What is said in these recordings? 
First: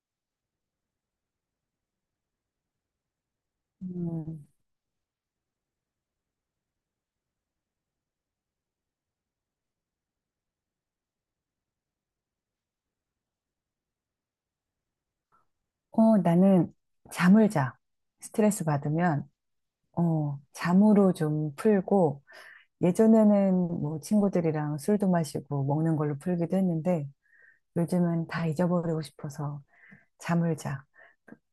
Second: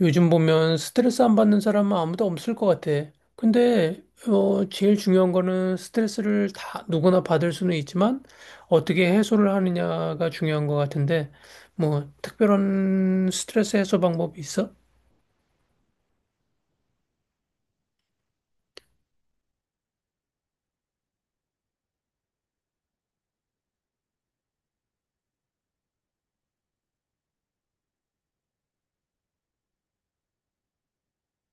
요즘 보면 스트레스 안 받는 사람은 아무도 없을 것 같아. 근데, 음, 제일 중요한 거는 스트레스를 다 누구나 받을 수는 있지만 어떻게 해소를 하느냐가 중요한 것 같은데, 뭐, 특별한 스트레스 해소 방법이 있어? 나는 잠을 자. 스트레스 받으면, 잠으로 좀 풀고, 예전에는 뭐 친구들이랑 술도 마시고 먹는 걸로 풀기도 했는데, 요즘은 다 잊어버리고 싶어서 잠을 자.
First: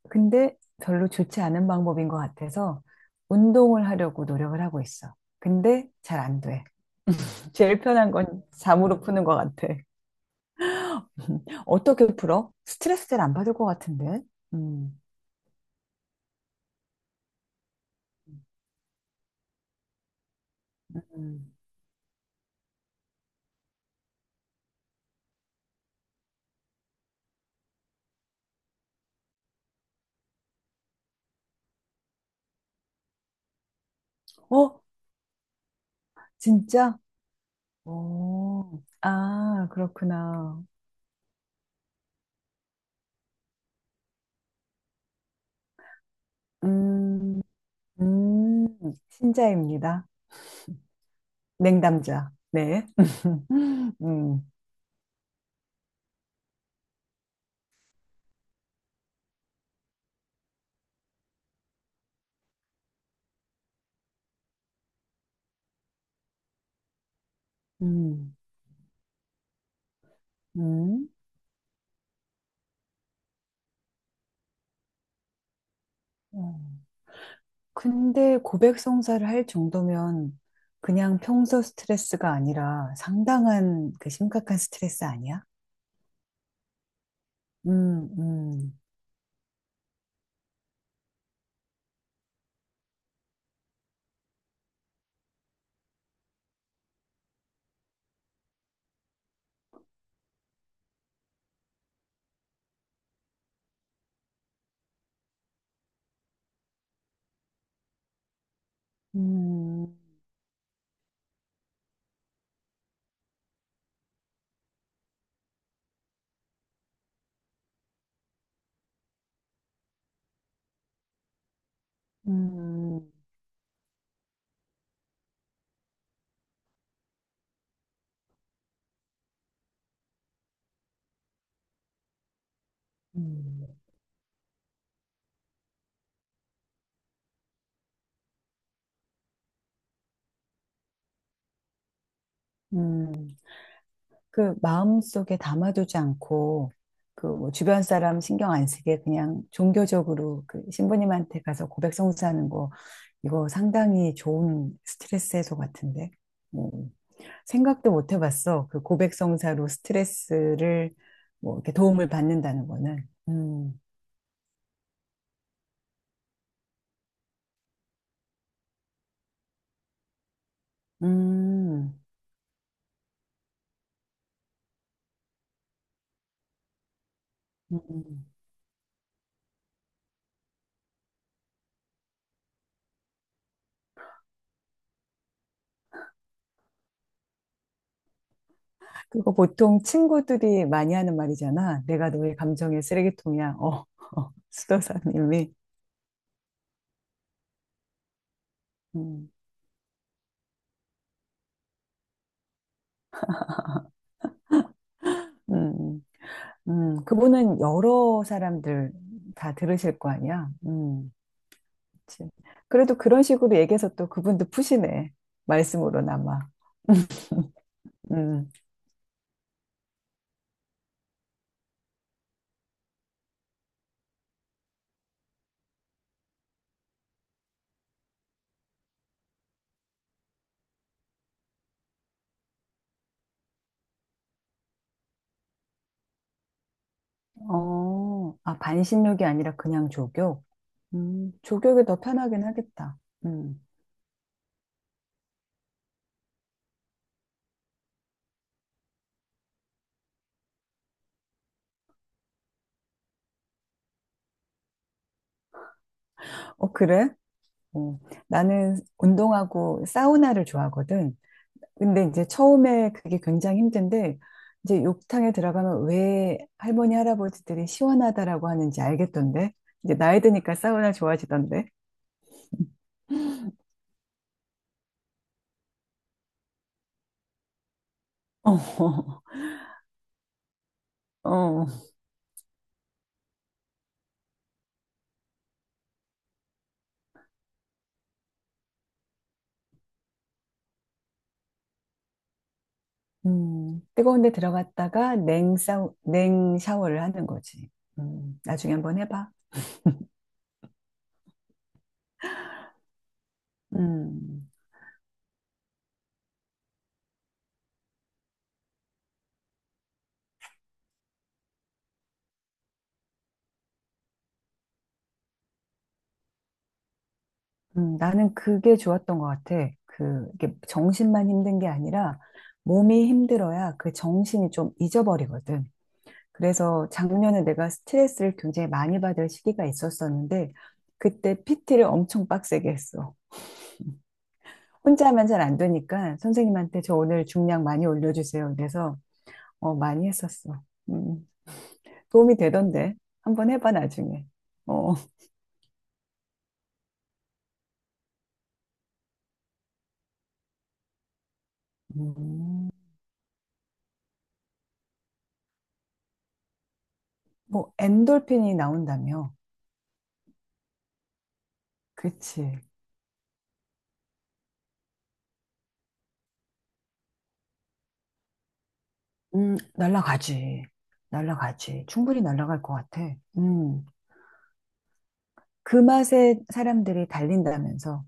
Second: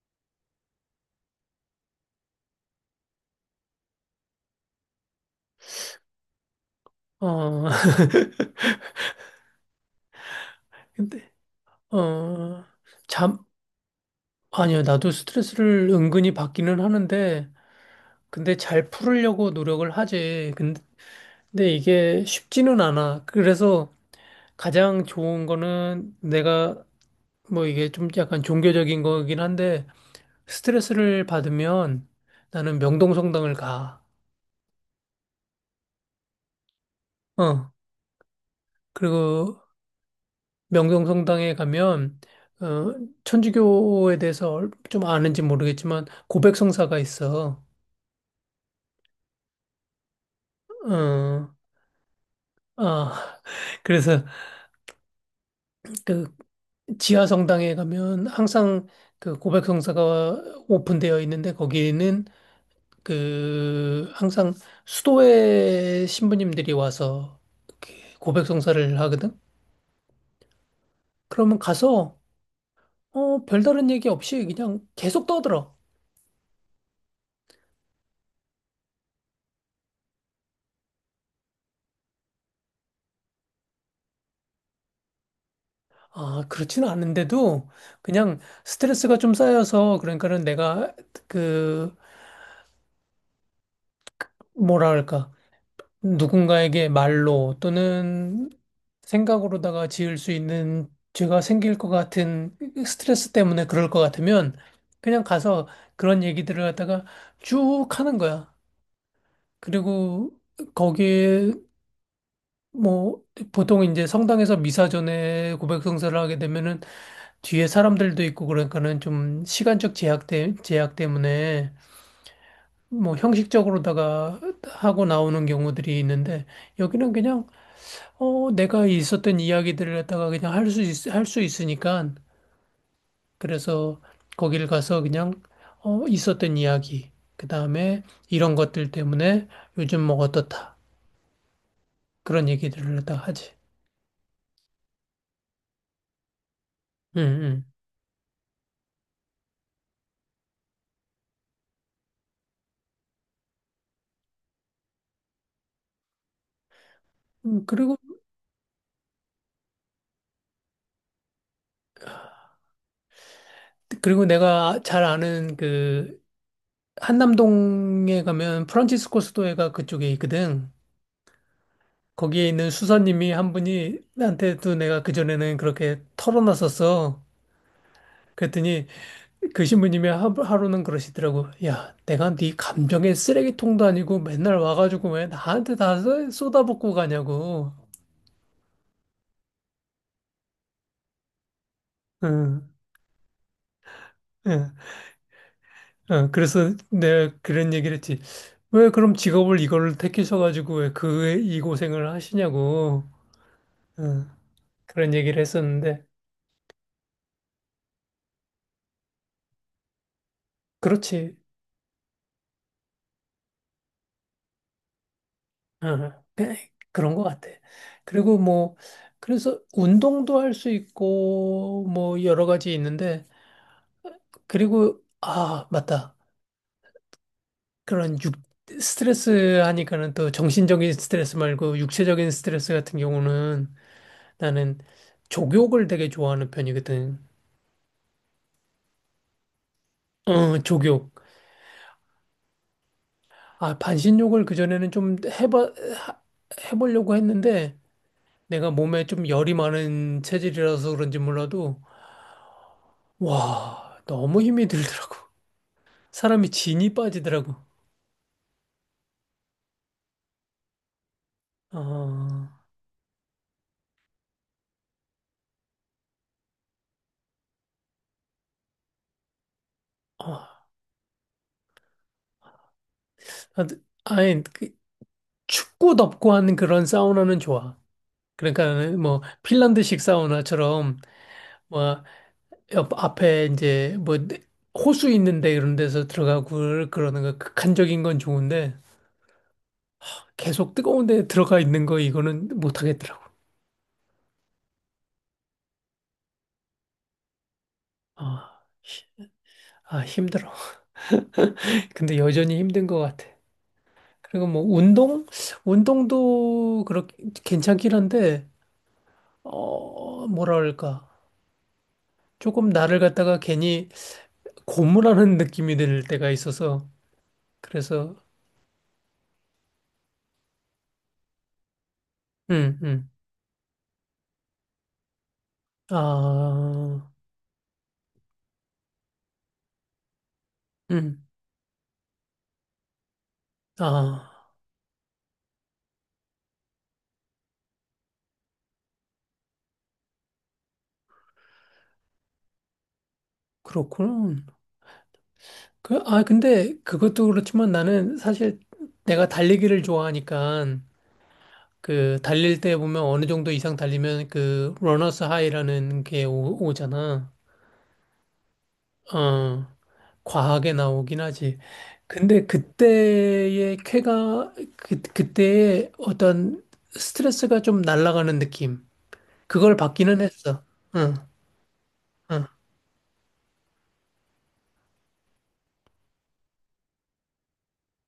근데 별로 좋지 않은 방법인 것 같아서 운동을 하려고 노력을 하고 있어. 근데 잘 안 돼. 어, 제일 편한 건 잠으로 푸는 것 같아. 근데, 어떻게 풀어? 어, 스트레스를 안 잠, 받을 것 같은데. 아니요. 음. 나도 스트레스를 은근히 받기는 하는데, 근데 잘 풀으려고 노력을 하지. 근데 음. 근데 이게 쉽지는 않아. 그래서 가장 좋은 거는 내가 뭐 이게 좀 약간 종교적인 거긴 한데 스트레스를 받으면 나는 명동성당을 가. 어? 진짜? 어. 어, 그리고 아, 그렇구나. 명동성당에 가면 어 천주교에 대해서 좀 아는지 모르겠지만 고백성사가 음. 있어. 음. 신자입니다. 어. 냉담자. 네. 아. 그래서 음. 그 지하 성당에 가면 항상 그 고백성사가 오픈되어 있는데 거기는 그 항상 수도에 신부님들이 와서 이렇게 음. 고백 성사를 하거든. 음. 그러면 가서 별다른 얘기 없이 그냥 계속 떠들어. 어, 근데 고백 성사를 할 정도면 그냥 평소 스트레스가 아니라 상당한 그 심각한 스트레스 아니야? 아, 그렇지는 않은데도 음. 그냥 음. 스트레스가 좀 쌓여서 그러니까는 내가 그 뭐라 할까 누군가에게 말로 또는 생각으로다가 지을 수 있는 죄가 생길 것 같은 스트레스 때문에 그럴 것 같으면 그냥 가서 그런 얘기들을 갖다가 쭉 하는 거야. 음. 그리고 거기에 뭐 보통 이제 성당에서 미사 전에 고백성사를 하게 되면은 뒤에 사람들도 있고 그러니까는 좀 시간적 제약 때문에 음. 뭐 형식적으로다가 하고 나오는 경우들이 있는데 여기는 그냥 어, 내가 있었던 이야기들을 갖다가 그냥 할 수 있으니까, 음. 그래서 거기를 가서 그냥, 어, 있었던 이야기, 그 다음에 이런 것들 때문에 요즘 뭐 어떻다. 그런 얘기들을 갖다가 음. 하지. 그 마음속에 담아두지 않고 그 뭐 응, 주변 사람 신경 안 쓰게 그냥 종교적으로 그 신부님한테 가서 고백 성사하는 거, 이거 상당히 좋은 스트레스 해소 같은데. 음. 응. 생각도 못 해봤어, 그 고백 성사로 스트레스를 뭐 이렇게 도움을 받는다는 거는. 그리고 내가 잘 아는 그, 한남동에 가면 프란치스코 스토어가 그쪽에 있거든. 음, 거기에 있는 수사님이 한 분이 나한테도 내가 그전에는 그렇게 털어놨었어. 음. 그랬더니 그 신부님이 하루는 그러시더라고. 야, 내가 네 감정의 쓰레기통도 아니고 맨날 와가지고 왜 나한테 다 쏟아붓고 가냐고. 그거 보통 친구들이 많이 하는 말이잖아. 내가 너의 응, 감정의 쓰레기통이야. 어, 어, 응, 수도사님이. 응. 그래서 내가 그런 얘기를 했지. 왜 그럼 음. 직업을 이걸 택하셔가지고 왜 그 이 고생을 하시냐고. 응, 그런 얘기를 음. 했었는데. 그분은 여러 사람들 다 들으실 거 아니야. 음. 그렇지. 그치. 그래도 그런 식으로 얘기해서 또 그분도 푸시네. 응, 응. 말씀으로나마. 그런 것 같아. 그리고 음. 뭐, 그래서 운동도 할 수 있고, 뭐, 여러 가지 있는데. 그리고, 아, 맞다. 그런 육, 스트레스 하니까는 또 정신적인 스트레스 말고 육체적인 스트레스 같은 경우는 나는 족욕을 되게 좋아하는 편이거든. 어, 아, 반신욕이 아니라 그냥 조교? 어, 족욕. 조교가 더 편하긴 하겠다. 음. 아, 반신욕을 그전에는 하- 해보려고 했는데 내가 몸에 좀 열이 많은 체질이라서 그런지 몰라도 와, 너무 힘이 들더라고. 사람이 어, 진이 그래? 빠지더라고. 어, 나는 운동하고 사우나를 좋아하거든. 근데 이제 어, 처음에 그게 굉장히 힘든데 이제 욕탕에 들어가면 왜 할머니 할아버지들이 시원하다라고 하는지 알겠던데, 이제 나이 어, 드니까 사우나 좋아지던데. 아니, 그 춥고 덥고 하는 그런 사우나는 좋아. 그러니까 뭐 핀란드식 사우나처럼 어, 어. 뭐 옆 앞에 이제 뭐 호수 있는데 이런 데서 들어가고 그러는 거 극한적인 건 좋은데 계속 뜨거운 데 들어가 있는 거 이거는 못 하겠더라고. 뜨거운 데 들어갔다가 냉 샤워를 하는 거지. 아, 나중에 한번 히- 해봐. 아 힘들어. 근데 여전히 힘든 것 같아. 그리고 음. 뭐 운동도 그렇게 괜찮긴 한데 어 뭐랄까 조금 나를 갖다가 괜히 고무라는 느낌이 들 때가 있어서 그래서 나는 그게 좋았던 것 같아. 그, 이게 정신만 힘든 게 아니라 음, 몸이 음. 힘들어야 그 정신이 좀 잊어버리거든. 그래서 아, 작년에 내가 스트레스를 굉장히 많이 받을 시기가 있었었는데 음, 그때 PT를 엄청 빡세게 했어. 아, 혼자 하면 잘 안 되니까 선생님한테 저 오늘 중량 많이 올려주세요. 그래서 어, 많이 했었어. 음. 도움이 되던데. 한번 해봐 나중에. 그렇군. 어. 그, 아, 근데 그것도 그렇지만 나는 사실 내가 달리기를 좋아하니까 그 달릴 음, 때 보면 어느 정도 이상 달리면 그 러너스 하이라는 게 오잖아. 뭐 엔돌핀이 나온다며. 어, 과하게 나오긴 하지. 근데 그치. 그때의 어떤 스트레스가 좀 날아가는 느낌. 음. 그걸 받기는 날라가지. 했어. 응, 날라가지. 충분히 응. 날라갈 것 같아. 음. 그 맛에 사람들이 달린다면서.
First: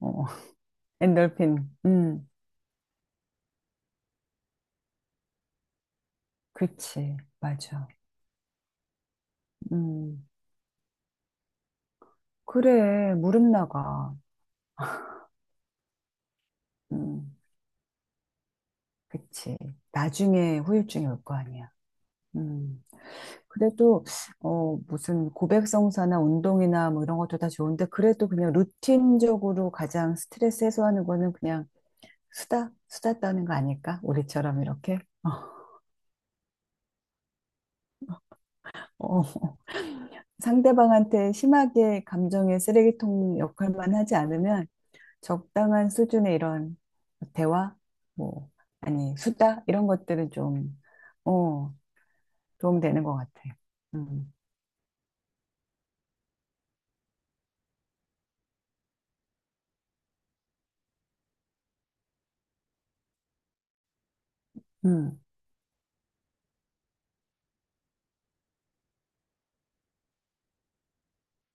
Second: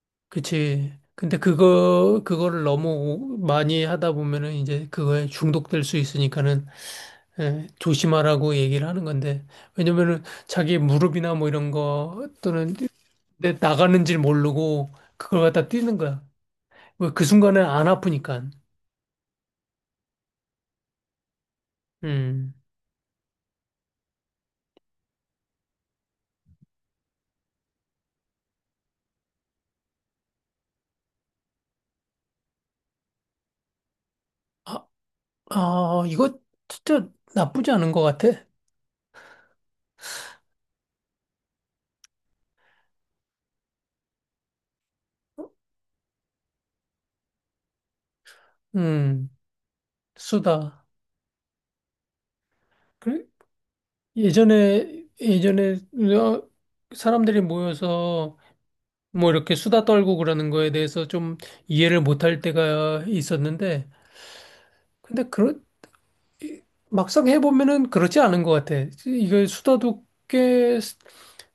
어, 그치. 근데 엔돌핀. 음. 그거를 너무 많이 하다 보면은 이제 그거에 중독될 수 있으니까는 그치, 예, 맞아. 조심하라고 얘기를 하는 건데. 왜냐면은 음. 자기 무릎이나 뭐 이런 거 또는 그래, 무릎 내 나가는 나가. 줄 모르고 그걸 갖다 뛰는 거야. 왜 그 음. 순간에 안 아프니까. 그치. 나중에 후유증이 올 거 아니야. 음. 음. 그래도, 어, 무슨 고백성사나 운동이나 뭐 이런 것도 다 좋은데, 그래도 그냥 루틴적으로 가장 스트레스 해소하는 거는 그냥 수다, 수다 떠는 거 아닐까? 우리처럼 아, 이렇게. 아, 이거 진짜 나쁘지 않은 것 같아. 어, 어. 상대방한테 심하게 감정의 쓰레기통 역할만 하지 않으면 적당한 수준의 이런 대화, 뭐, 아니, 음, 수다, 이런 것들은 좀, 수다. 어, 도움되는 것 그래? 같아. 음. 예전에 어, 사람들이 모여서 뭐 이렇게 수다 떨고 그러는 거에 대해서 좀 이해를 못할 때가 있었는데, 음. 근데 그런 막상 해보면은 그렇지 않은 것 같아. 이게 수다도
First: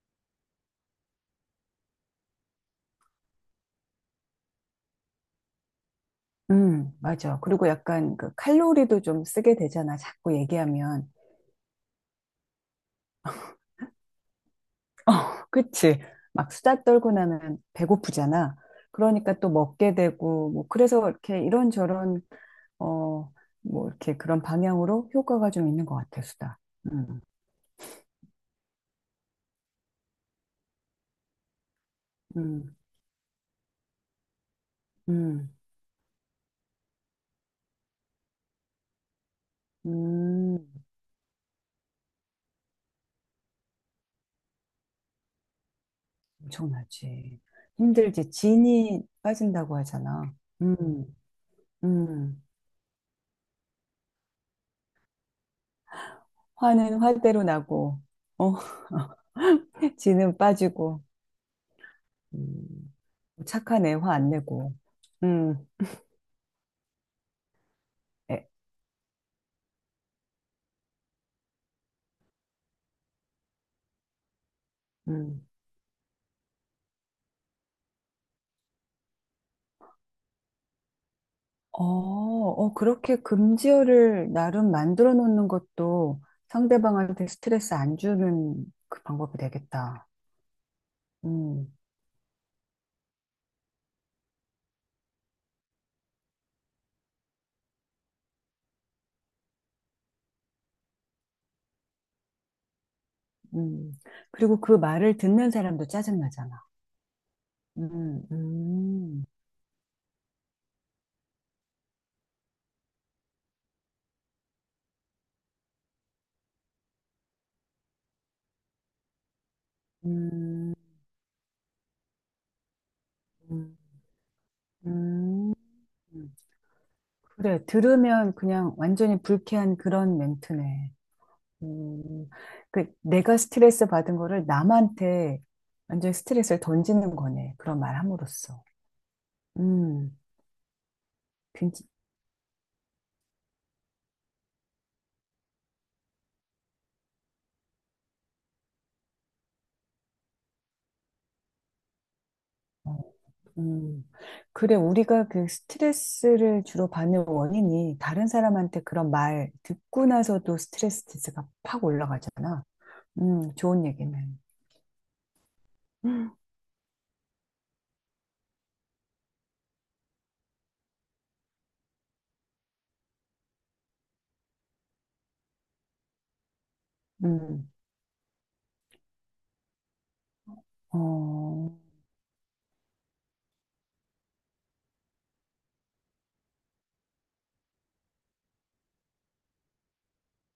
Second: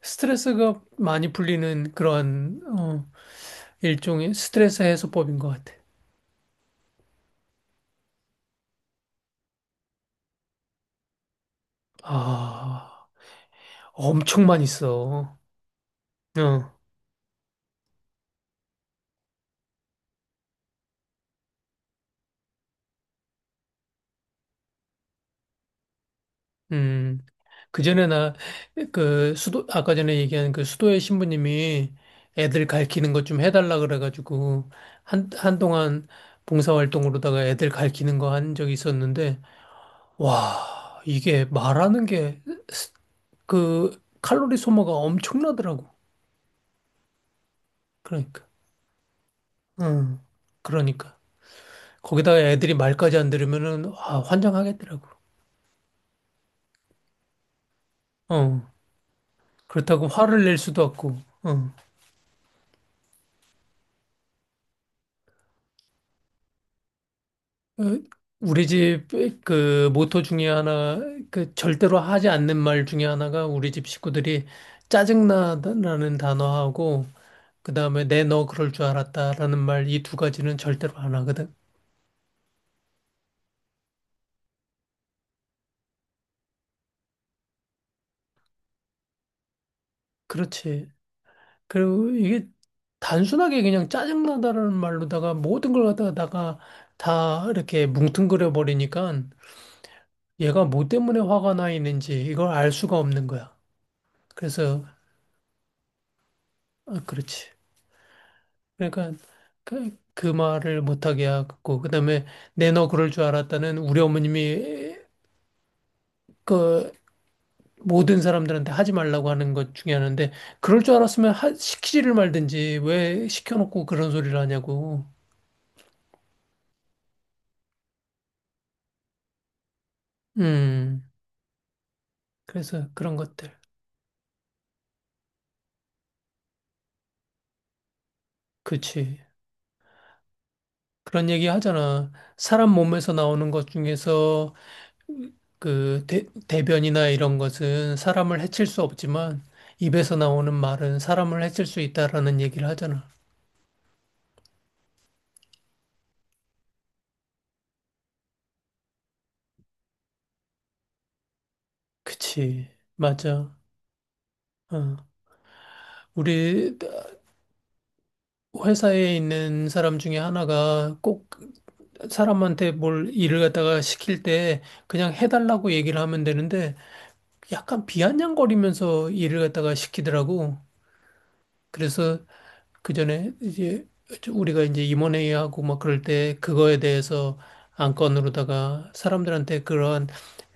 스트레스가 많이 풀리는 그러한 어, 일종의 스트레스 해소법인 것 같아. 맞아. 그리고 약간 그 칼로리도 좀 쓰게 되잖아. 자꾸 얘기하면. 아, 엄청 많이 써. 어, 그치. 막 어. 수다 떨고 나면 배고프잖아. 그러니까 또 먹게 되고, 뭐, 그래서 이렇게 이런저런, 어, 뭐, 이렇게 그런 방향으로 효과가 좀 있는 것 같아, 수다. 음, 음. 그 전에 나, 그, 수도, 아까 전에 얘기한 그 수도의 신부님이 애들 음. 가르치는 것 좀 해달라 그래가지고, 음. 한동안 봉사활동으로다가 애들 가르치는 거 한 적이 있었는데, 음. 와, 이게 말하는 게, 스- 그, 칼로리 소모가 엄청나더라고. 엄청나지. 힘들지. 그러니까. 진이 빠진다고 응, 하잖아. 음. 그러니까. 거기다가 음. 애들이 말까지 안 들으면은, 아, 환장하겠더라고. 화는 화대로 나고, 어, 어, 그렇다고 진은 화를 낼 수도 빠지고, 없고, 어. 음. 착하네, 화 안 내고. 음. 어, 에. 우리 집 그 모토 중에 하나, 그 절대로 하지 않는 말 중에 하나가 우리 집 식구들이 음. 짜증나다라는 단어하고, 그 다음에 내 너 그럴 줄 알았다라는 말 이 두 가지는 절대로 안 하거든. 어, 어, 그렇게 금지어를 나름 만들어 놓는 것도 상대방한테 스트레스 안 주는 그 방법이 되겠다. 그렇지. 음. 그리고 이게 단순하게 그냥 짜증나다라는 말로다가 모든 걸 갖다가 다 이렇게 뭉뚱그려 버리니까 얘가 뭐 때문에 화가 나 있는지 이걸 알 수가 없는 거야. 음. 그리고 그 그래서, 말을 듣는 사람도 짜증나잖아. 아, 그렇지. 음. 그러니까 음. 그 말을 못하게 하고 그다음에 내 너 그럴 줄 알았다는 우리 어머님이 그 모든 사람들한테 하지 말라고 하는 것 중에 하나인데 음. 그럴 줄 알았으면 시키지를 말든지 왜 음. 시켜놓고 그런 소리를 하냐고. 음, 그래. 들으면 그냥 완전히 불쾌한 그런 멘트네. 음, 음. 그 그래서 그런 내가 것들. 스트레스 받은 거를 남한테 완전히 스트레스를 던지는 거네. 그런 말 함으로써. 그치. 음. 그런 얘기 괜찮, 하잖아. 사람 몸에서 나오는 것 중에서 그 대변이나 이런 것은 사람을 해칠 수 없지만 입에서 나오는 말은 사람을 해칠 수 있다라는 얘기를 어. 하잖아. 음. 그래. 우리가 그 스트레스를 주로 받는 원인이 다른 사람한테 그런 말 듣고 나서도 스트레스가 팍 올라가잖아. 그치, 맞아. 좋은 얘기네. 어. 음. 우리 회사에 있는 사람 중에 하나가 꼭 사람한테 뭘 일을 갖다가 시킬 때 그냥 해달라고 얘기를 하면 되는데 약간 비아냥거리면서 일을 갖다가 시키더라고. 어. 그래서 그 전에 이제 우리가 이제 임원회의하고 막 그럴 때 그거에 대해서 안건으로다가 사람들한테 그러한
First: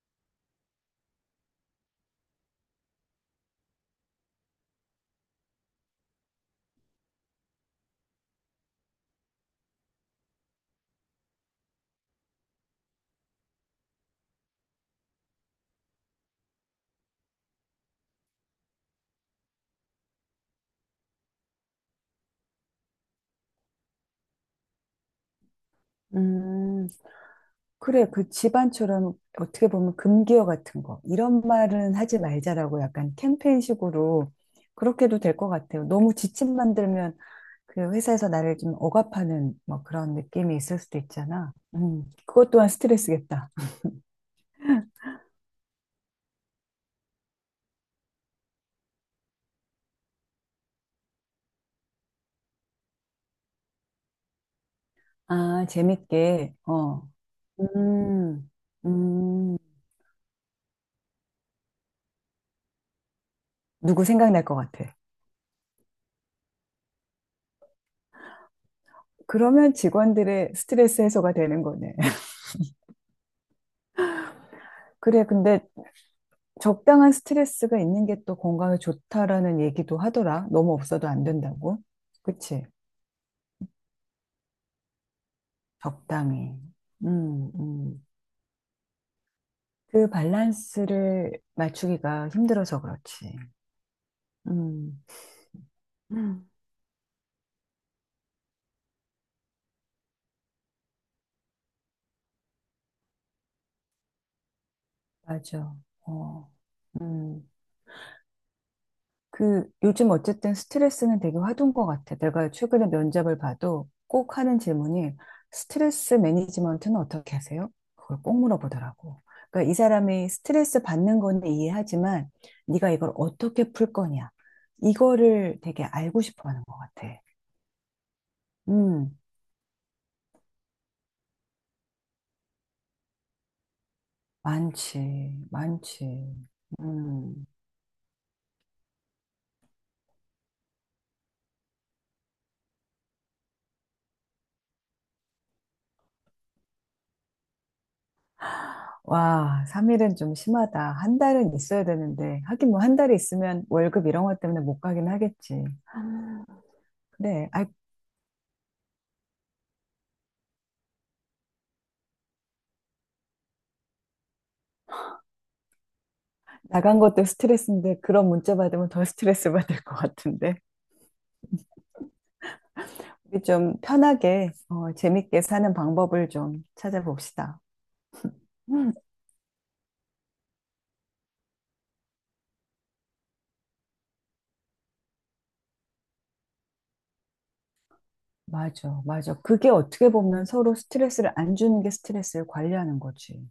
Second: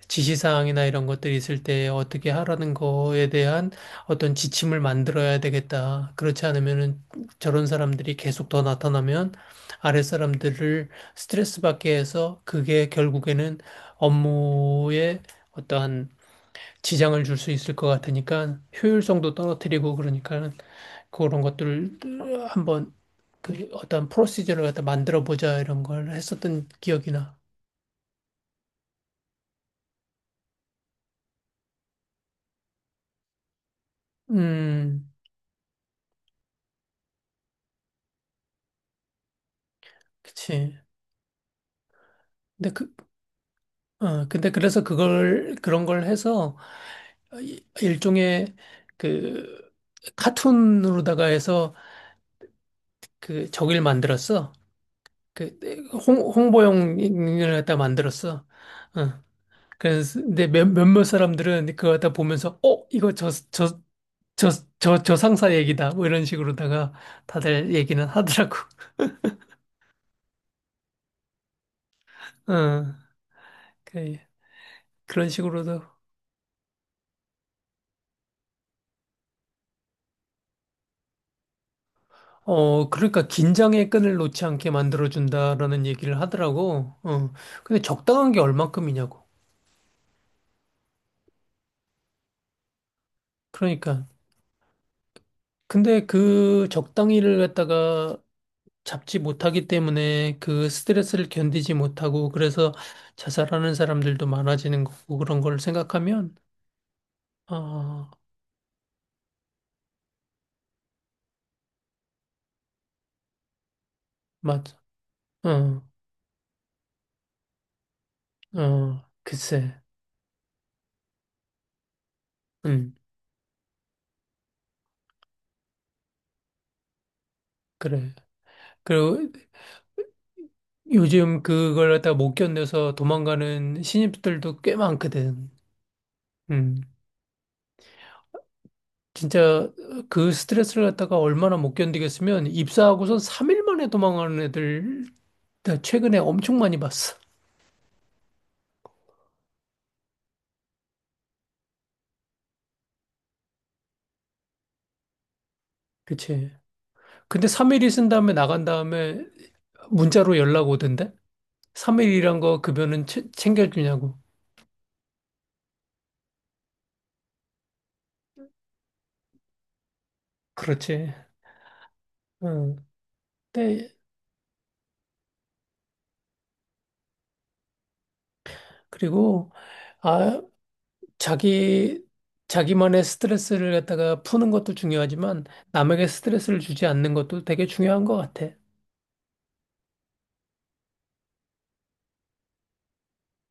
지시사항이나 이런 것들이 있을 때 어떻게 하라는 거에 대한 어떤 지침을 만들어야 되겠다. 그렇지 않으면은 저런 사람들이 계속 더 나타나면 아랫 사람들을 스트레스 받게 해서 그게 결국에는 업무에 어떠한 지장을 줄 수 있을 것 같으니까 효율성도 떨어뜨리고 그러니까 그런 것들을 한번 그 어떤 프로시저를 갖다 만들어 보자 이런 걸 했었던 음. 기억이나. 그래, 그 집안처럼 어떻게 보면 금기어 같은 거. 이런 말은 하지 말자라고 약간 캠페인식으로 그렇게 음, 도 될 것 같아요. 너무 지침 만들면 그 회사에서 나를 좀 억압하는 뭐 그런 느낌이 그치. 있을 수도 있잖아. 그것 또한 근데 그, 스트레스겠다. 어, 근데 그래서 그런 걸 해서 일종의 그 카툰으로다가 해서 그저를 만들었어. 그 아, 재밌게. 어. 홍보용을 갖다 만들었어. 음. 어. 음. 그래서 근데 몇몇 사람들은 그거 갖다 보면서 어, 이거 저, 저, 누구 생각날 저, 것 같아. 저, 저 상사 얘기다. 뭐 이런 식으로다가 다들 얘기는 하더라고. 그러면 직원들의 스트레스 해소가 되는 거네. 어. 그, 그래, 그런 근데 식으로도 적당한 스트레스가 있는 게 또 건강에 좋다라는 얘기도 하더라. 너무 없어도 안 된다고. 그치? 어, 그러니까 긴장의 끈을 놓지 않게 만들어준다라는 얘기를 적당히. 하더라고. 어, 음. 근데 음. 적당한 게 얼만큼이냐고. 그 밸런스를 맞추기가 힘들어서 그렇지. 그러니까. 음. 근데 음, 그 적당히를 갖다가 잡지 못하기 때문에 그 스트레스를 견디지 못하고 그래서 자살하는 사람들도 많아지는 거고 그런 걸 맞아. 생각하면, 어. 음. 아, 그 요즘 어쨌든 스트레스는 되게 화두인 것 같아. 내가 최근에 면접을 봐도 꼭 하는 맞아. 질문이 어, 스트레스 매니지먼트는 어떻게 하세요? 그걸 꼭 어, 물어보더라고. 그러니까 이 글쎄. 사람이 스트레스 받는 건 이해하지만 네가 음, 이걸 어떻게 풀 거냐. 이거를 되게 알고 싶어 하는 것 같아. 그래. 음. 그리고 요즘 그걸 갖다가 못 견뎌서 도망가는 신입들도 꽤 많지, 많거든. 많지. 음. 음. 진짜 어, 그 스트레스를 갖다가 얼마나 못 견디겠으면 입사하고선 3일 만에 도망가는 애들 나 최근에 엄청 많이 봤어. 와, 3일은 좀 심하다. 한 달은 있어야 되는데. 하긴 뭐 한 달이 있으면 월급 이런 것 때문에 못 가긴 하겠지. 그치. 근데 그래. 아, 3일 있은 다음에 나간 다음에 문자로 연락 오던데? 3일이란 거 급여는 챙겨주냐고. 나간 것도 스트레스인데 그런 문자 받으면 더 스트레스 받을 것 같은데. 그렇지. 응. 우리 좀 근데 편하게 어, 재밌게 사는 방법을 좀 찾아봅시다. 음, 그리고 아 자기 자기만의 스트레스를 갖다가 푸는 것도 중요하지만 남에게 스트레스를 주지 않는 것도 되게 중요한 것 같아. 맞아, 맞아. 그게 어떻게 보면 서로 스트레스를 안 주는 게 스트레스를 관리하는 거지.